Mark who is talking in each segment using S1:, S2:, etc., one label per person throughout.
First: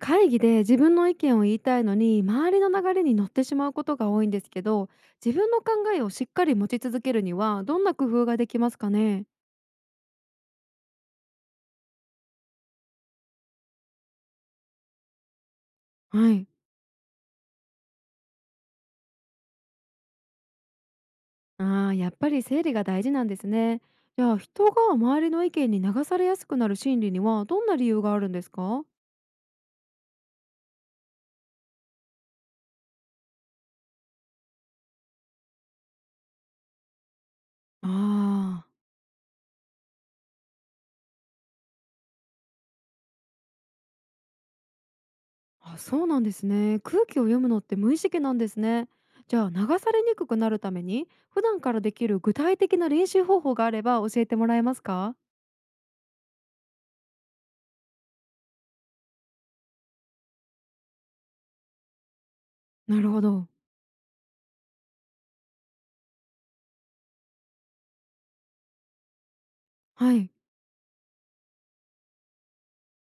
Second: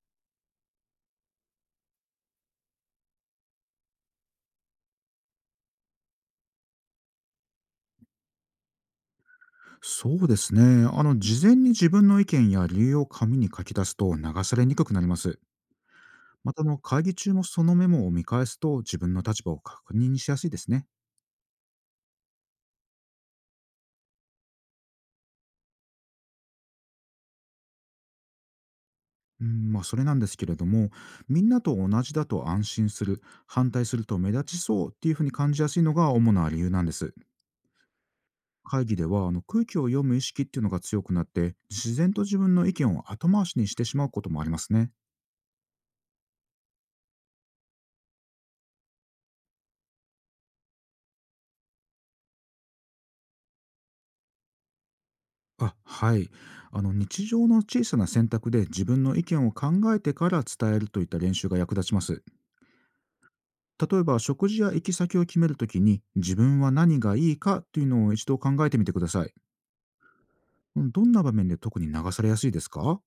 S1: 会議で自分の意見を言いたいのに周りの流れに乗ってしまうことが多いんですけど、自分の考えをしっかり持ち続けるにはどんな工夫ができますかね？
S2: そうですね。事前に自分の意見や理由を紙に書き出すと流されにくくなります。
S1: はい。
S2: また、会議中もそのメモを見返すと自分の立場を確認しやすいですね。
S1: あー、やっぱり整理が大事なんですね。じゃあ人が周りの意見に流されやすくなる心理にはどんな理由があるんですか？
S2: うん、まあ、それなんですけれども、みんなと同じだと安心する、反対すると目立ちそうっていうふうに感じやすいのが主な理由なんです。
S1: あー。
S2: 会議では空気を読む意識っていうのが強くなって、自然と自分の意見を後回しにしてしまうこともありますね。
S1: あ、そうなんですね。空気を読むのって無意識なんですね。じゃあ流されにくくなるために普段からできる具体的な練習方法があれば教えてもらえますか？
S2: あ、はい。日常の小さな選択で自分の意見を考えてから伝えるといった練習が役立ちます。
S1: なるほど。
S2: 例えば食事や行き先を決めるときに自分は何がいいかというのを一度考えてみてください。
S1: はい。
S2: どんな場面で特に流されやすいですか？は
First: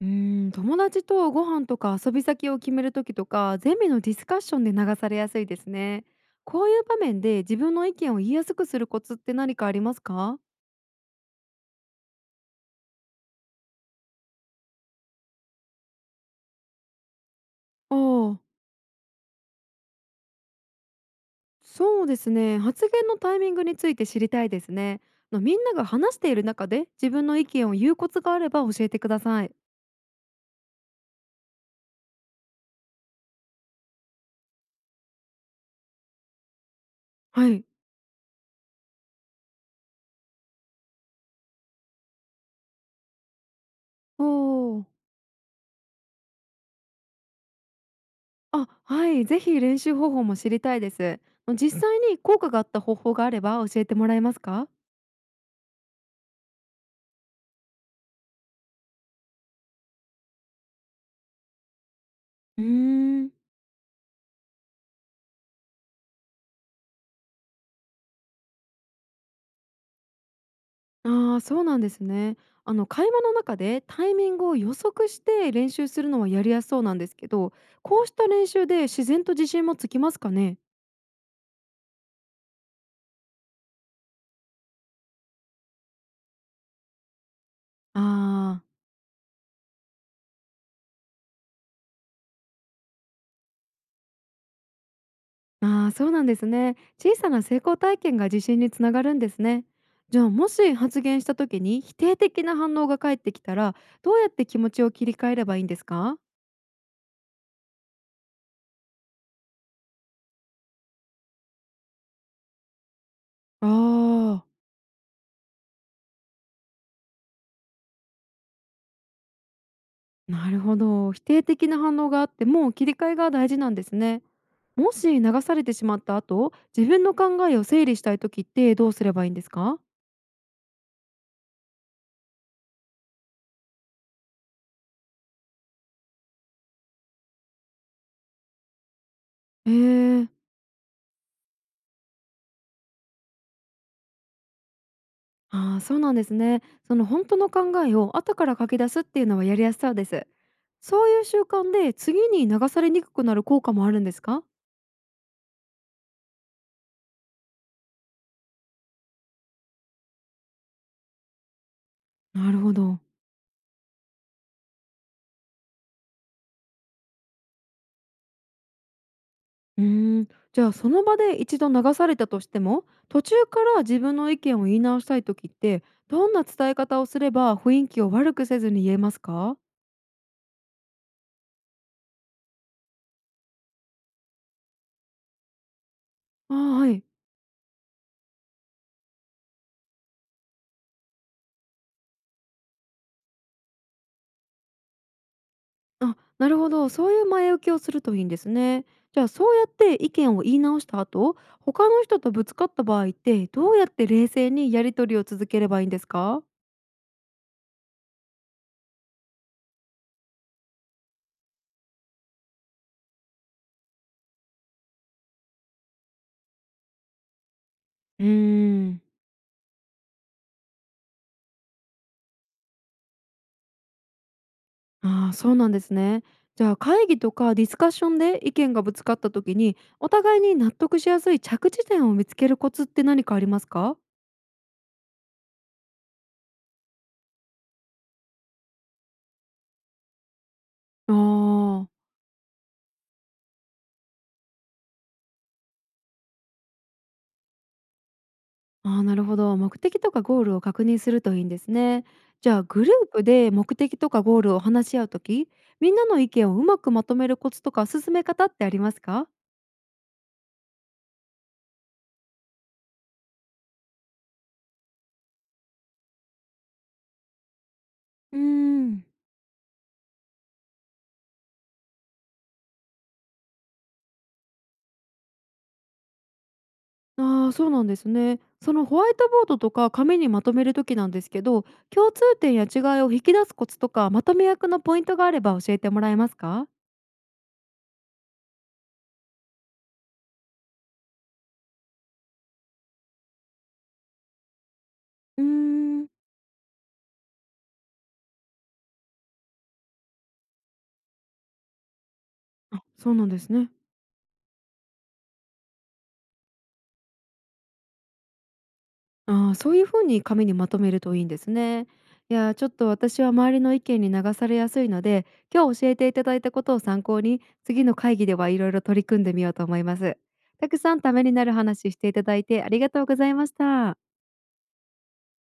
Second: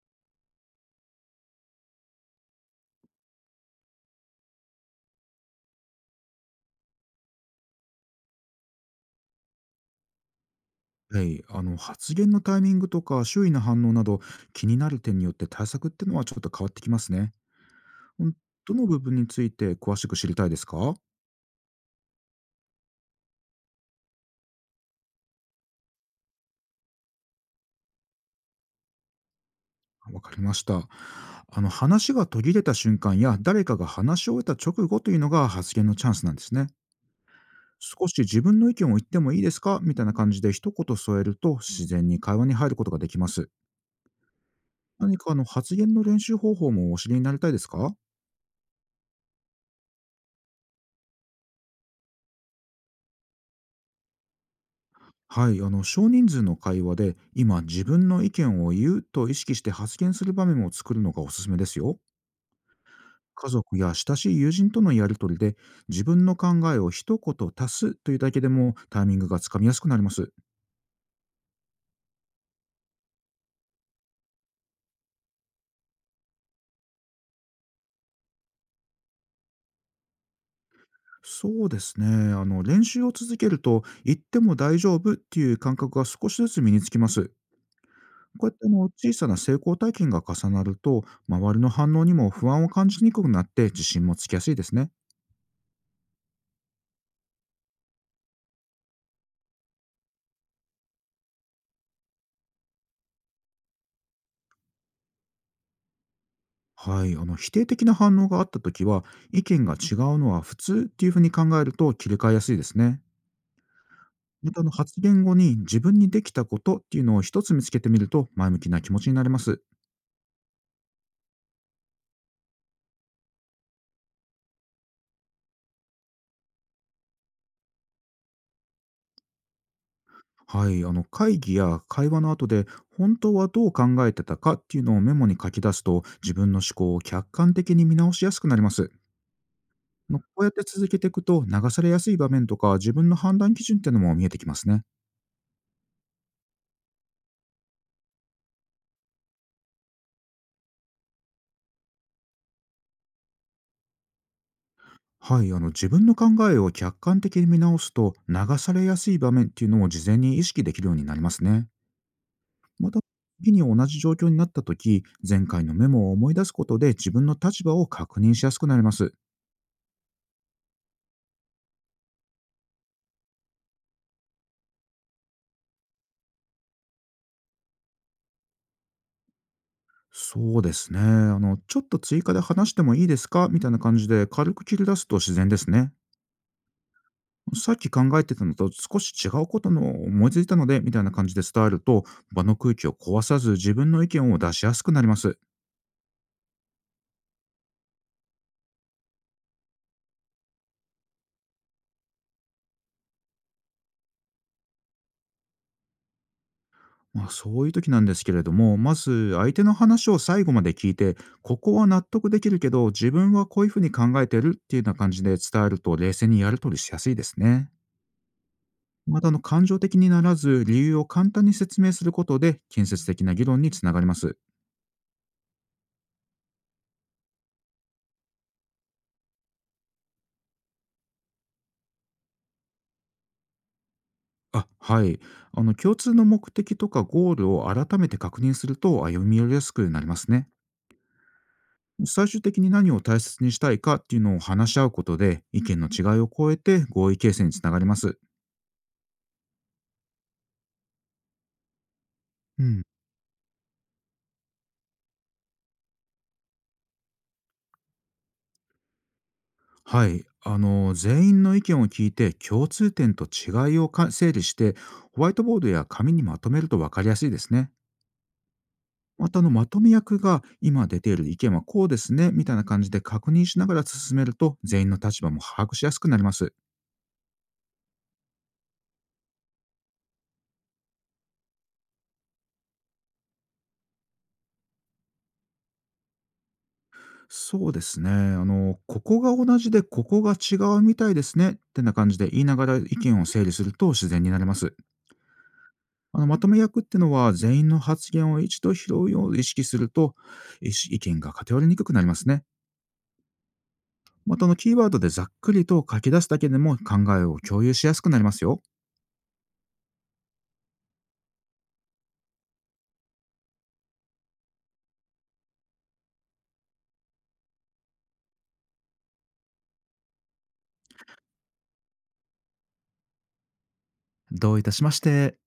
S1: うーん、友達とご飯とか遊び先を決める時とかゼミのディスカッションで流されやすいですね。こういう場面で自分の意見を言いやすくするコツって何かありますか？
S2: い。発言のタイミングとか周囲の反応など気になる点によって対策っていうのはちょっと変わってきますね。
S1: あ
S2: うん。
S1: あ。
S2: どの部分について詳しく知りたいですか？
S1: そうですね、発言のタイミングについて知りたいですね。みんなが話している中で自分の意見を言うコツがあれば教えてください。
S2: わかりました。話が途切れた瞬間や誰かが話し終えた直後というのが発言のチャンスなんですね。
S1: はい。
S2: 少し自分の意見を言ってもいいですかみたいな感じで一言添えると自然に会話に入ることができます。
S1: おお。
S2: 何か発言の練習方法もお知りになりたいですか？
S1: あ、はい、ぜひ練習方法も知りたいです。実際に効果があった方法があれば教えてもらえますか？
S2: はい、少人数の会話で今自分の意見を言うと意識して発言する場面を作るのがおすすめですよ。
S1: うーん。
S2: 家族や親しい友人とのやりとりで自分の考えを一言足すというだけでもタイミングがつかみやすくなります。
S1: ああ、そうなんですね。会話の中でタイミングを予測して練習するのはやりやすそうなんですけど、こうした練習で自然と自信もつきますかね。
S2: そうですね。練習を続けると言っても大丈夫っていう感覚が少しずつ身につきます。こうやって
S1: あー。
S2: 小さな成功体験が重なると周りの反応にも不安を感じにくくなって自信もつきやすいですね。
S1: あー、そうなんですね。小さな成功体験が自信につながるんですね。じゃあもし発言した時に否定的な反応が返ってきたら、どうやって気持ちを切り替えればいいんですか。
S2: はい、否定的な反応があった時は、意見が違うのは普通っていうふうに考えると切り替えやすいですね。
S1: ああ
S2: また発言後に自分にできたことっていうのを一つ見つけてみると前向きな気持ちになれます。
S1: ー、なるほど。否定的な反応があっても切り替えが大事なんですね。もし流されてしまった後、自分の考えを整理したい時ってどうすればいいんですか？
S2: はい、会議や会話の後で本当はどう考えてたかっていうのをメモに書き出すと自分の思考を客観的に見直しやすくなります。
S1: え
S2: こ
S1: ー。
S2: うやって続けていくと、流されやすい場面とか自分の判断基準っていうのも見えてきますね。
S1: ああ、そうなんですね。その本当の考えを後から書き出すっていうのはやりやすそうです。そういう習慣で次に流されにくくなる効果もあるんですか？
S2: はい、自分の考えを客観的に見直すと、流されやすい場面っていうのを事前に意識できるようになりますね。
S1: なるほ
S2: ま
S1: ど。
S2: た、次に同じ状況になった時、前回のメモを思い出すことで自分の立場を確認しやすくなります。
S1: うーん、じゃあその場で一度流されたとしても、途中から自分の意見を言い直したい時って、どんな伝え方をすれば雰囲気を悪くせずに言えますか？
S2: そうですね。ちょっと追加で話してもいいですかみたいな感じで軽く切り出すと自然ですね。
S1: ああ、はい。
S2: さっき考えてたのと少し違うことのを思いついたので、みたいな感じで伝えると、場の空気を壊さず自分の意見を出しやすくなります。
S1: あ、なるほど、そういう前置きをするといいんですね。じゃあそうやって意見を言い直した後、他の人とぶつかった場合ってどうやって冷静にやり取りを続ければいいんですか？
S2: まあ、そういう時なんですけれども、まず相手の話を最後まで聞いて、ここは納得できるけど、自分はこういうふうに考えてるっていうような感じで伝えると、冷静にやり取りしやすいですね。
S1: うーん。
S2: また、感情的にならず、理由を簡単に説明することで、建設的な議論につながります。
S1: ああ、そうなんですね。じゃあ会議とかディスカッションで意見がぶつかった時にお互いに納得しやすい着地点を見つけるコツって何かありますか？
S2: あ、はい。共通の目的とかゴールを改めて確認すると、歩み寄りやすくなりますね。
S1: ああ。
S2: 最終的に何を大切にしたいかっていうのを話し合うことで、意見の違いを超えて合意形成につながります。
S1: ああ、なるほど。目的とかゴールを確認するといいんですね。じゃ
S2: う
S1: あ
S2: ん。
S1: グループで目的とかゴールを話し合うとき、みんなの意見をうまくまとめるコツとか進め方ってありますか？
S2: はい、全員の意見を聞いて、共通点と違いを整理してホワイトボードや紙にまとめると分かりやすいですね。
S1: うーん。
S2: またまとめ役が今出ている意見はこうですねみたいな感じで確認しながら進めると、全員の立場も把握しやすくなります。
S1: ああー、そうなんですね。そのホワイトボードとか紙にまとめるときなんですけど、共通点や違いを引き出すコツとかまとめ役のポイントがあれば教えてもらえますか？
S2: そうですね。ここが同じでここが違うみたいですねってな感じで言いながら意見を整理すると自然になります。
S1: うーん。
S2: まとめ役ってのは全員の発言を一度拾うよう意識すると、意意見が偏りにくくなりますね。
S1: あ、そうなんですね。
S2: 元のキーワードでざっくりと書き出すだけでも考えを共有しやすくなりますよ。
S1: ああ、そういう風に紙にまとめるといいんですね。いやー、ちょっと私は周りの意見に流されやすいので、今日教えていただいたことを参考に、次の会議ではいろいろ取り組んでみようと思います。たくさんためになる話していただいてありがとうございました。
S2: どういたしまして。